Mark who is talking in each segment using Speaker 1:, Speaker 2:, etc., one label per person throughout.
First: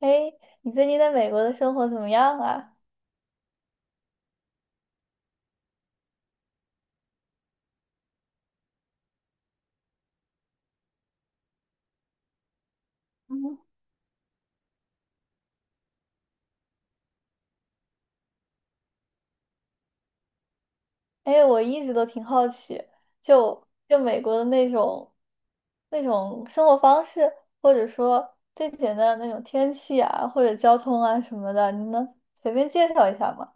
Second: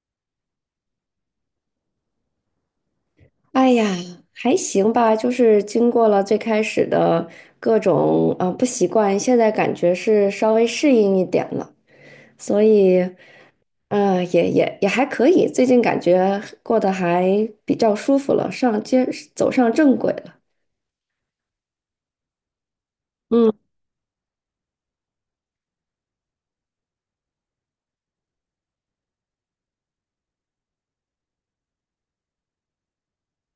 Speaker 1: 哎，你最近在美国的生活怎么样啊？
Speaker 2: 哎呀，还行吧，就是经过了最开始的各种不习惯，现在感觉是稍微适应一点了，所以，
Speaker 1: 嗯，
Speaker 2: 也还可以，最近感觉过得还比较舒服了，上街走上正轨了。
Speaker 1: 哎，我一直都挺好奇，就
Speaker 2: 嗯。
Speaker 1: 就美国的那种生活方式，或者说最简单的那种天气啊，或者交通啊什么的，你能随便介绍一下吗？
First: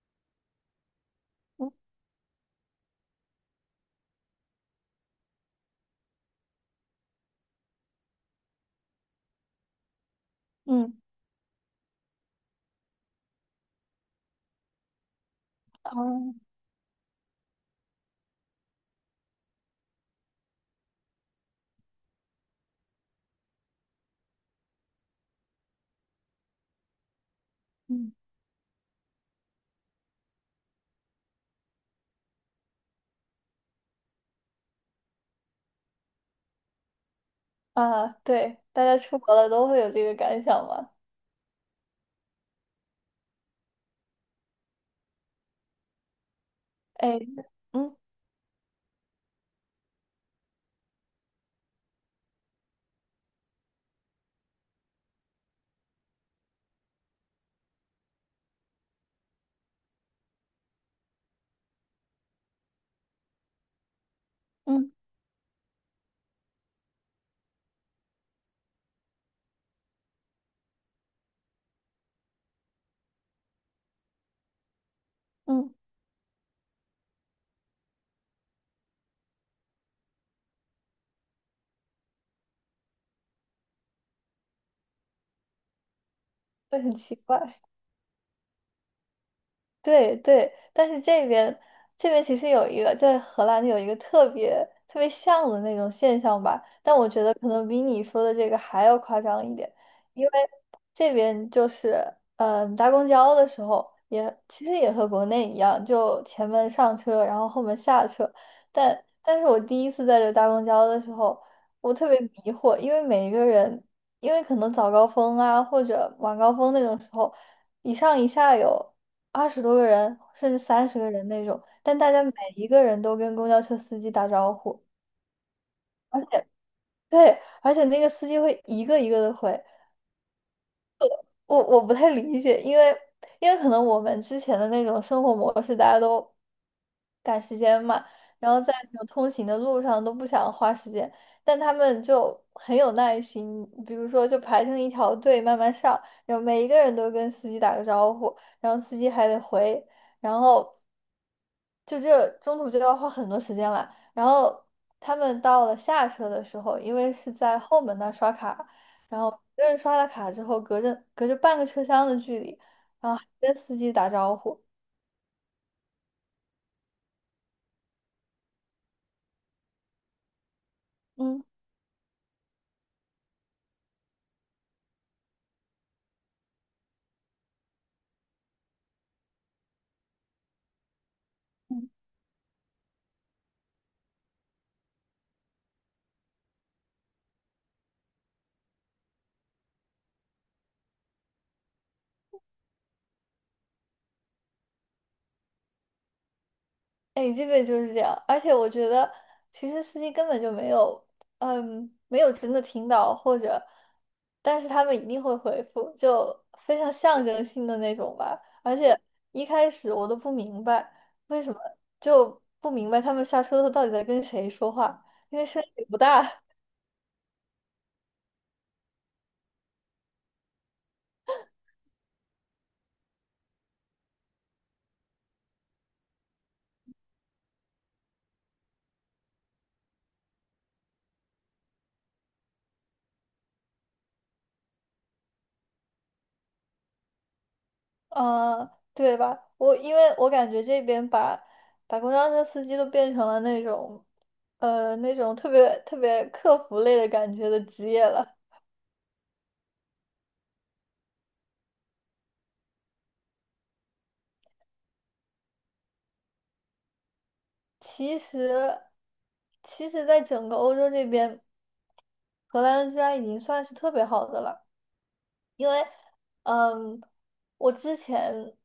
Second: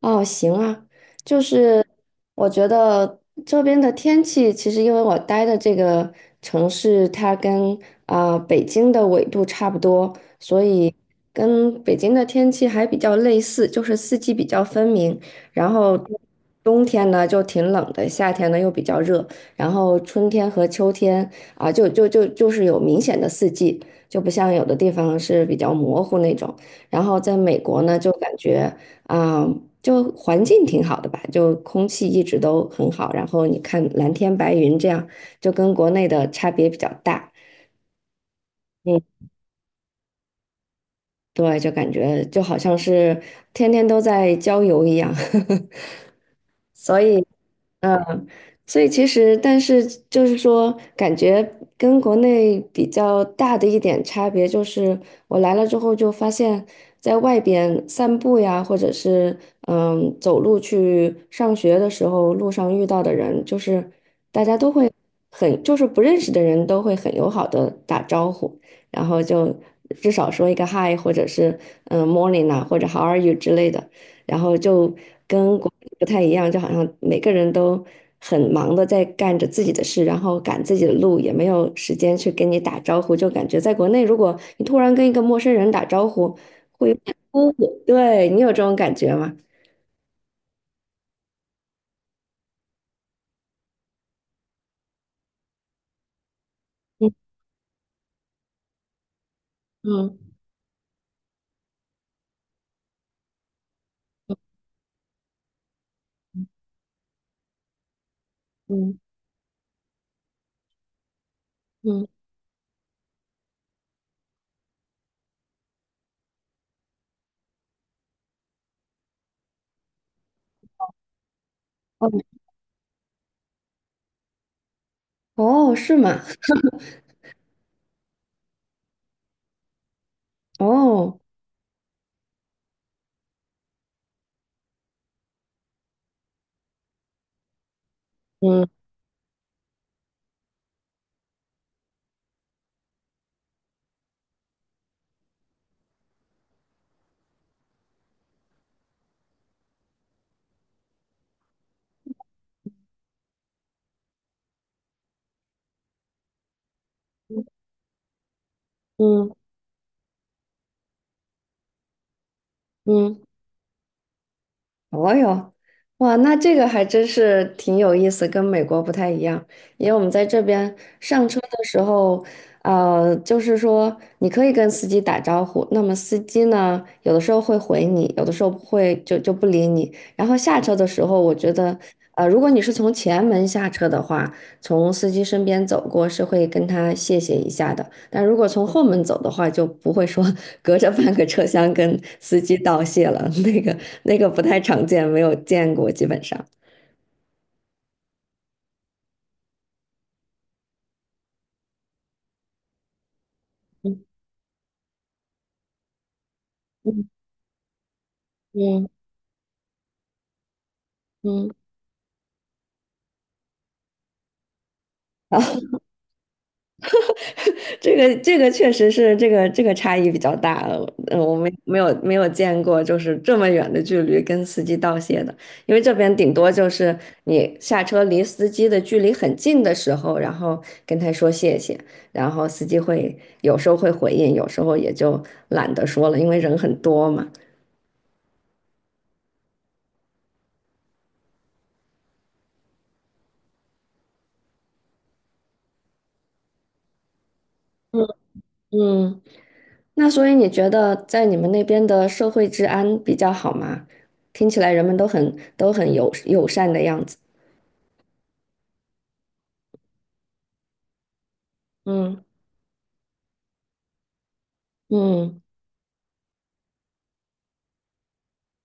Speaker 2: 哦，行啊，就是
Speaker 1: 嗯
Speaker 2: 我觉得这边的天气，其实因为我待的这个城市，它跟北京的纬度差不多，所
Speaker 1: 嗯
Speaker 2: 以跟北京的天气还比较类似，就是四季比较分明。然后
Speaker 1: 哦，
Speaker 2: 冬天呢就挺冷的，夏天呢又比较热，然后春天和秋天就是有明显的四季，就不像有的地方是比较模糊那种。然后在美国呢，
Speaker 1: 嗯，
Speaker 2: 就感觉。啊、就环境挺好的吧，就空气一直都很好，然后你看蓝天白云这样，就跟国内的差别比较大。
Speaker 1: 啊，对，大家
Speaker 2: 嗯，
Speaker 1: 出国了都会有这个感想吗？
Speaker 2: 对，就感觉就好像是天天都在郊游一样。所
Speaker 1: 哎，
Speaker 2: 以，
Speaker 1: 嗯
Speaker 2: 嗯，所以其实，但是就是说，感觉跟国内比较大的一点差别就是，我来了之后就发现，在外边散步呀，或者是走路去上学的时候，路上遇到的人，就是
Speaker 1: 嗯
Speaker 2: 就是不认识的人都会很友好的打招呼，然后就至少说一个 hi，或者是morning 啊，或者 how are you 之类的，然后就跟国
Speaker 1: 嗯，
Speaker 2: 内不太一样，就好像每个人都很忙的在干着自己的事，然后赶自己的路，也没有时间去跟你打招呼，就感觉在国内，如果你突然跟一个陌生人打招呼，
Speaker 1: 会很奇
Speaker 2: 姑
Speaker 1: 怪。
Speaker 2: 对你有这种感觉吗？
Speaker 1: 对对，但是这边其实有一个在荷兰有一个特别特别像的那种现象吧，但我
Speaker 2: 嗯
Speaker 1: 觉得可能比你说的这个还要夸张一点，因为
Speaker 2: 嗯
Speaker 1: 这边就是搭公交的时候也其实也和国内一样，就前门上车，然后后门下车，
Speaker 2: 嗯
Speaker 1: 但是我第一次在这搭公交的时候，我
Speaker 2: 嗯，
Speaker 1: 特别迷惑，因为每一个人，因为可能早高峰啊或者晚高峰那种时候。一上一下有。20多个人，甚至30个人那种，但
Speaker 2: 哦
Speaker 1: 大家每一个人都跟公交车司机打招呼。
Speaker 2: 哦，是吗？
Speaker 1: 对，而且那个司机会一个一个的回，
Speaker 2: 哦，
Speaker 1: 我不太理解，因为可能我们之前的那种生活模式，大家都赶时间嘛，然后
Speaker 2: 嗯
Speaker 1: 在那种通行的路上都不想花时间，但他们就很有耐心，比如说就排成一条队慢慢上，然后每一个人都跟司机打个招呼，然后司机还得回，然后就这中途就要花很多时间了，然后他们到了下车的时候，因为是在后门那儿刷卡。然后
Speaker 2: 嗯
Speaker 1: 一个人刷了卡之后，隔着半个车厢的距离，然后
Speaker 2: 嗯。
Speaker 1: 还跟司机打招呼。
Speaker 2: 哦哟，哇，那这个还真是挺有意思，跟美国不太一样。因为我们在这边上车
Speaker 1: 嗯，
Speaker 2: 的时候，就是说你可以跟司机打招呼，那么司机呢，有的时候会回你，有的时候不会就不理你。然后下车的时候，我觉得，如果你是从前门下车的话，从司机身边走过是会跟他谢谢一下的，但如果从后门走的话，就不会说 隔着半个车厢跟司机道谢了，那个不太常见，没有见过，基本上。
Speaker 1: 哎，这个就是这样。而且我觉得，其实司机根本就没有，没有真的听到，或者，
Speaker 2: 嗯
Speaker 1: 但是他们一定会回复，就非常
Speaker 2: 嗯
Speaker 1: 象征性的那种吧。而
Speaker 2: 嗯
Speaker 1: 且一开始我都不明白为
Speaker 2: 嗯，
Speaker 1: 什么，就不明白他们下车后到底在跟谁说话，因
Speaker 2: 好，
Speaker 1: 为声音也不大。
Speaker 2: 这个确实是这个差异比较大，我没有见过就是这么远的距离跟司机道谢的，因为这边顶多就是你下车离司机的距离很近的时候，然后跟他说谢谢，然后司机会有时候会回应，有时候也就懒得说了，因为人很多嘛。
Speaker 1: 嗯，对吧？因为我感觉这边把公交车司机都变成了那种，那种特别特别客服类的感觉的职业
Speaker 2: 嗯
Speaker 1: 了。
Speaker 2: 嗯，那所以你觉得在你们那边的社会治安比较好吗？听起来人们都很友善的样子。
Speaker 1: 其实，其实，在整个欧洲这边，
Speaker 2: 嗯
Speaker 1: 荷兰的治安已经算是特别好的了。
Speaker 2: 嗯。
Speaker 1: 因为，嗯，我之前，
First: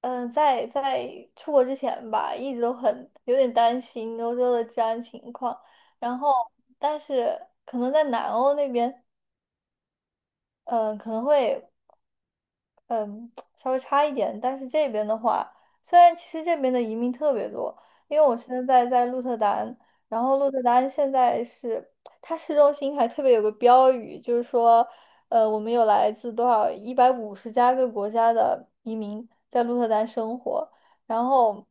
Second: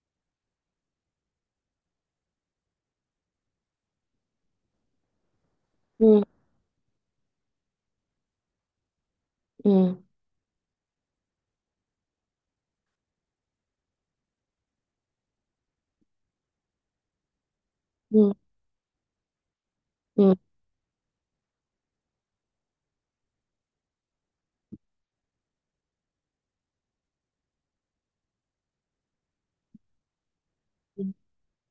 Speaker 1: 在出国之前吧，一直都很有点担心欧洲的治安情况，然
Speaker 2: 嗯
Speaker 1: 后，但是可能在南欧那边。
Speaker 2: 嗯
Speaker 1: 可能会嗯稍微差一点，但是这边的话，虽然其实这边的移民特别多，因为
Speaker 2: 嗯
Speaker 1: 我现在在鹿特丹，然后鹿
Speaker 2: 嗯
Speaker 1: 特丹现在是它市中心还特别有个标语，就是说，我们有来自多少150加个国家的移民在鹿特丹生活，
Speaker 2: 嗯
Speaker 1: 然后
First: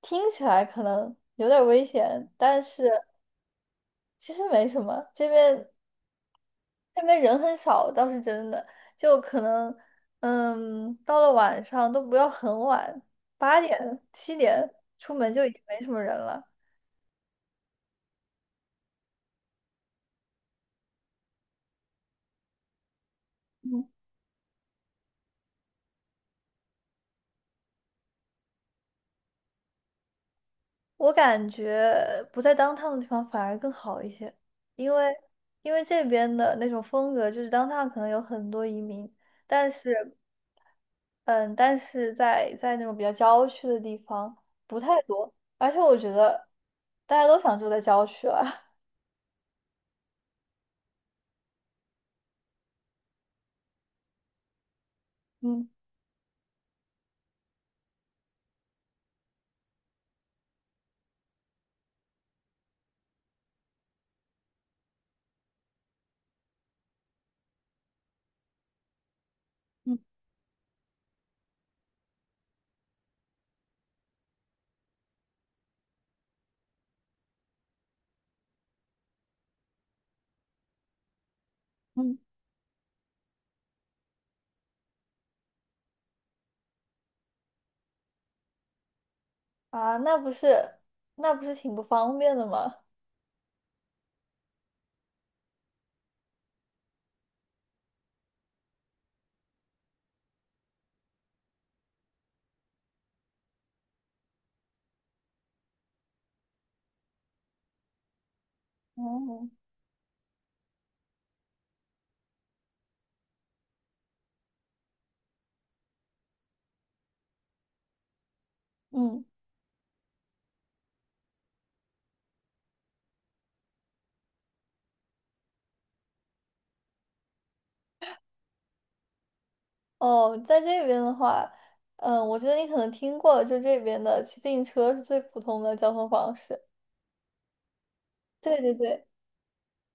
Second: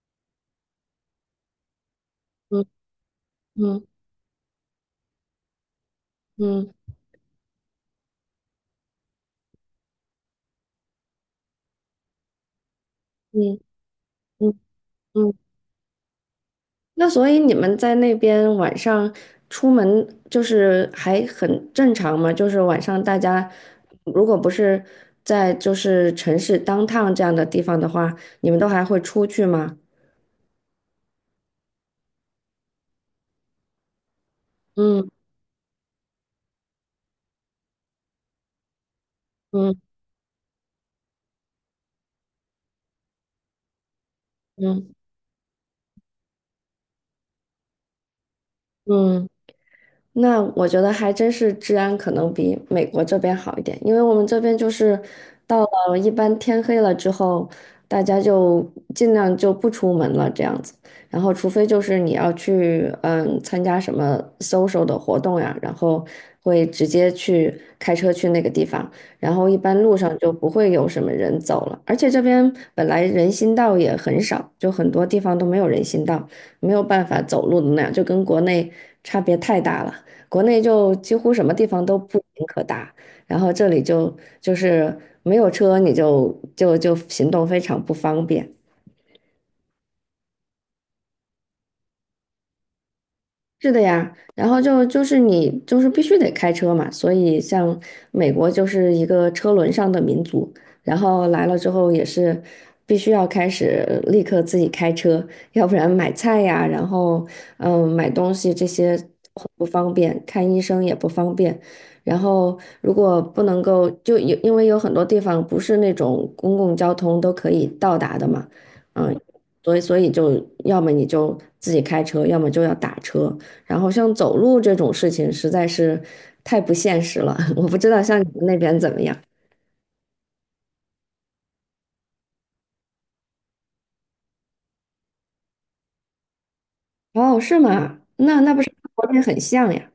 Speaker 1: 听起来可能有点儿危险，但
Speaker 2: 嗯
Speaker 1: 是
Speaker 2: 嗯
Speaker 1: 其实没什么，这边
Speaker 2: 嗯
Speaker 1: 那边人很少倒是真的，就可能，到了晚上都不要很晚，
Speaker 2: 嗯
Speaker 1: 8点、七
Speaker 2: 嗯
Speaker 1: 点出门
Speaker 2: 嗯。
Speaker 1: 就已经没什么人了。
Speaker 2: 那所以你们在那边晚上出门就是还很正常吗？就是晚上大家
Speaker 1: 嗯，
Speaker 2: 如果不是在就是城市当 o 这样的地方的话，你们都还会出去吗？
Speaker 1: 我感觉不在当 o 的地方反而更好一些，因
Speaker 2: 嗯
Speaker 1: 为因为这边的那种风格就是当 o 可能有很多移民，但
Speaker 2: 嗯
Speaker 1: 是，嗯，但是在那种比较郊区的地方不
Speaker 2: 嗯
Speaker 1: 太多，而且我觉得大家都想住在郊区了，
Speaker 2: 嗯那我觉得还真是治安可能比美国这边好一点，因为我们这边就是 到
Speaker 1: 嗯。
Speaker 2: 了一般天黑了之后，大家就尽量就不出门了这样子，然后除非就是你要去参加什么 social 的活动呀，然后会直接去开车去那个地方，然后一般路
Speaker 1: 嗯
Speaker 2: 上就不会有什么人走了，而且这边本来人行道也很少，就很多地方都没有人行道，没有办法走路的那样，就跟国内差别太大了。国内就几乎什么地方都不
Speaker 1: 嗯。
Speaker 2: 行可达，然后这里就是没有车，你就行动非常不方便。
Speaker 1: 啊，那不是挺不方便的吗？
Speaker 2: 是的呀，然后你就是必须得开车嘛，所以像美国就是一个车轮上的民族，然后来了之后也是必须要开始立刻自己开车，要不然买菜呀，然后买东西这些很
Speaker 1: 哦，
Speaker 2: 不方便，看医生也不方便，然后如果不能够就有因为有很多地方不是那种公共交通都可以到达的嘛，嗯，
Speaker 1: 嗯，
Speaker 2: 所以就要么你就自己开车，要么就要打车。然后像走路这种事情实在是太不现实了，我不知道像你们那边怎么样。
Speaker 1: 哦，在这边的话，我觉得你可能听过，就这边的骑自行车是最普通的交通方式。
Speaker 2: 哦，是吗？那
Speaker 1: 对
Speaker 2: 不是
Speaker 1: 对
Speaker 2: 跟
Speaker 1: 对，
Speaker 2: 国内很像呀？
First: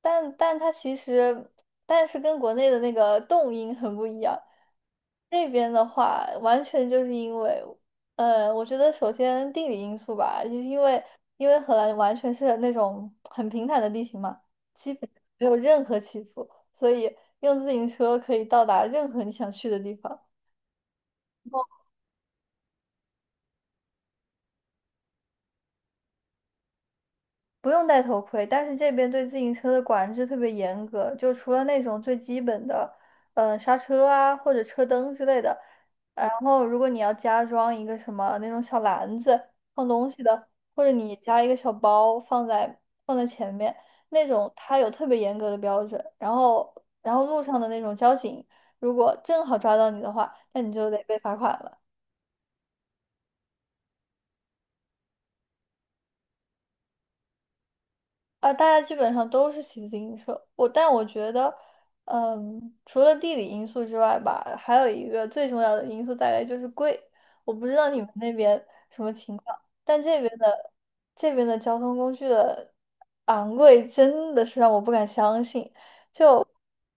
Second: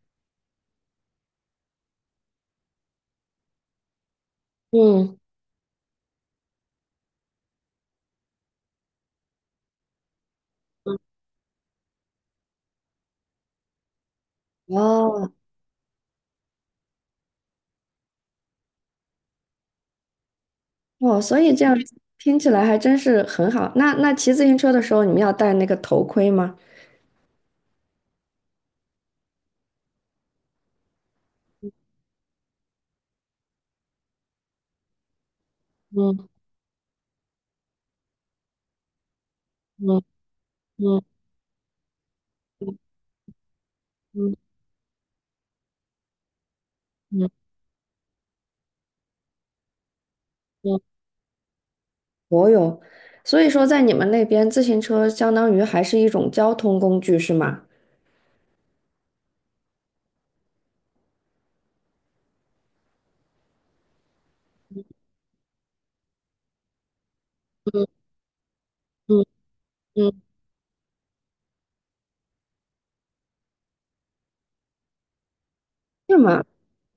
Speaker 1: 但但它其实，但是跟国内的那个动音很不一样。
Speaker 2: 嗯，
Speaker 1: 这边的话，完全就是因为，我觉得首先地理因素吧，就是因为荷兰完全是那种很平坦的地形嘛，基本
Speaker 2: 哦
Speaker 1: 没有任何起伏，所以用自行车可以到达任何你想去的地方。
Speaker 2: 哦，所以这样听起来还真是很好。那骑自行车的时候，你们要戴那个头盔吗？
Speaker 1: 不用戴头盔，但是这边对自行车的管制特别严格，就除了那种最基本的，刹车啊或者车灯之类的，
Speaker 2: 嗯
Speaker 1: 然后如果你要加装一个什么那种小篮子放
Speaker 2: 嗯
Speaker 1: 东西的，或者
Speaker 2: 嗯
Speaker 1: 你加一个小包放在前面那
Speaker 2: 嗯
Speaker 1: 种，它有特别严格的标准。然后
Speaker 2: 嗯
Speaker 1: 路上的那种交警，如果正好抓到你的话，那你
Speaker 2: 嗯，
Speaker 1: 就得被罚款了。
Speaker 2: 我有。所以说，在你们那边，自行车相当于还是一种交通工具，是吗？
Speaker 1: 啊，大家基本上都是骑自行车。但我觉得，除了地理因素之外吧，还有一个最重要的因素大概就是贵。我不知道你
Speaker 2: 嗯
Speaker 1: 们那边什么
Speaker 2: 嗯
Speaker 1: 情况，但这
Speaker 2: 嗯，
Speaker 1: 边的这边的交通工具的昂贵真的是让我不敢相信。
Speaker 2: 是吗？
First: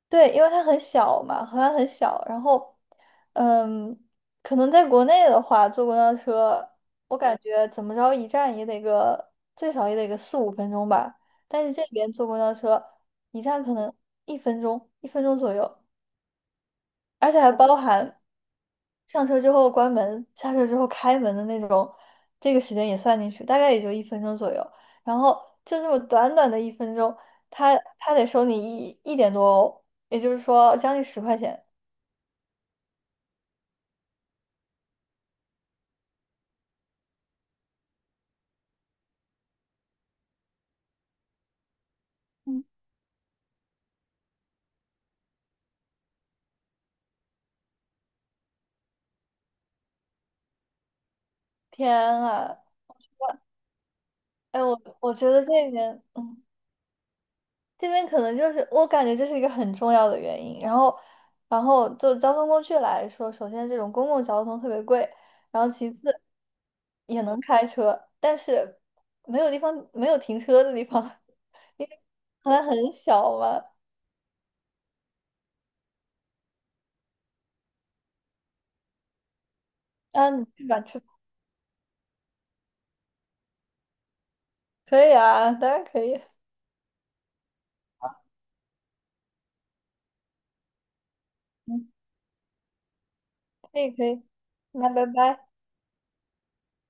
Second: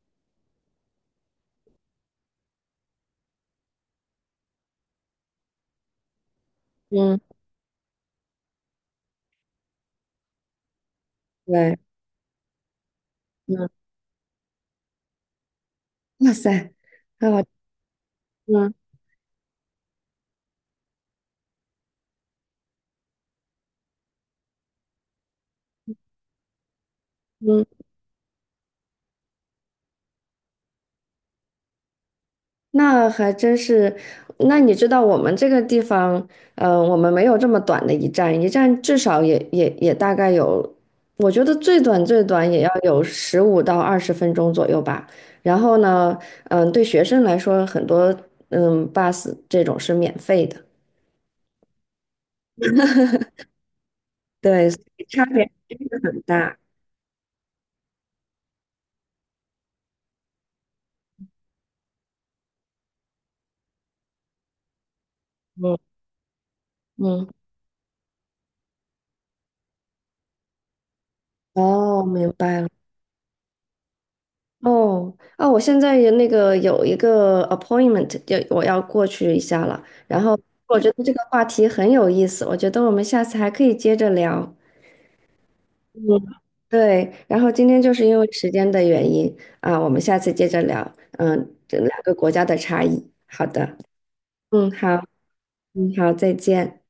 Speaker 1: 对，因为它很小嘛，荷兰很小，然后，嗯，可能在国内的话，坐公交车，我
Speaker 2: 嗯，
Speaker 1: 感觉怎么着一站也得个最少也得个四五分钟吧，但是
Speaker 2: 对，
Speaker 1: 这边坐公交车，一站
Speaker 2: 嗯，
Speaker 1: 可能一分钟，一分钟左右，
Speaker 2: 哇塞，啊，
Speaker 1: 而且还包含
Speaker 2: 嗯
Speaker 1: 上车之后关门，下车之后开门的那种，这个时间也算进去，大概也就一分钟左右，然后就这么短短的一分钟，
Speaker 2: 嗯，
Speaker 1: 他得收你一点多欧，也就是说将近10块钱。
Speaker 2: 那还真是。那你知道我们这个地方，我们没有这么短的一站，一站至少也大概有，我觉得最短最短也
Speaker 1: 嗯
Speaker 2: 要有15到20分钟左右吧。然后呢，对学生来说，很多bus 这种是免费的，
Speaker 1: 天啊，哎，
Speaker 2: 对，所
Speaker 1: 我
Speaker 2: 以
Speaker 1: 我
Speaker 2: 差
Speaker 1: 觉得
Speaker 2: 别
Speaker 1: 这
Speaker 2: 真的
Speaker 1: 边，
Speaker 2: 很大。
Speaker 1: 这边可能就是我感觉这是一个很重要的原因。然后就交通工具来说，首先这种公共交通特别贵，然后
Speaker 2: 嗯
Speaker 1: 其次也
Speaker 2: 嗯，
Speaker 1: 能开车，但是没有停车的地方，因为
Speaker 2: 哦，明
Speaker 1: 好
Speaker 2: 白
Speaker 1: 像
Speaker 2: 了。
Speaker 1: 很小嘛。
Speaker 2: 哦，啊，我现在有一个 appointment，我要过去一下了。然
Speaker 1: 啊，
Speaker 2: 后
Speaker 1: 你去
Speaker 2: 我
Speaker 1: 吧，
Speaker 2: 觉
Speaker 1: 去
Speaker 2: 得
Speaker 1: 吧，
Speaker 2: 这个话题很有意思，我觉得我们下次还可以接着聊。
Speaker 1: 可以啊，当然可
Speaker 2: 嗯，
Speaker 1: 以，
Speaker 2: 对，然后今天就是因为时间的原因啊，我们下次接着聊。嗯，这两个国家的差异。好的，
Speaker 1: 可以可以，
Speaker 2: 嗯，好，
Speaker 1: 那拜拜。
Speaker 2: 嗯，好，再见。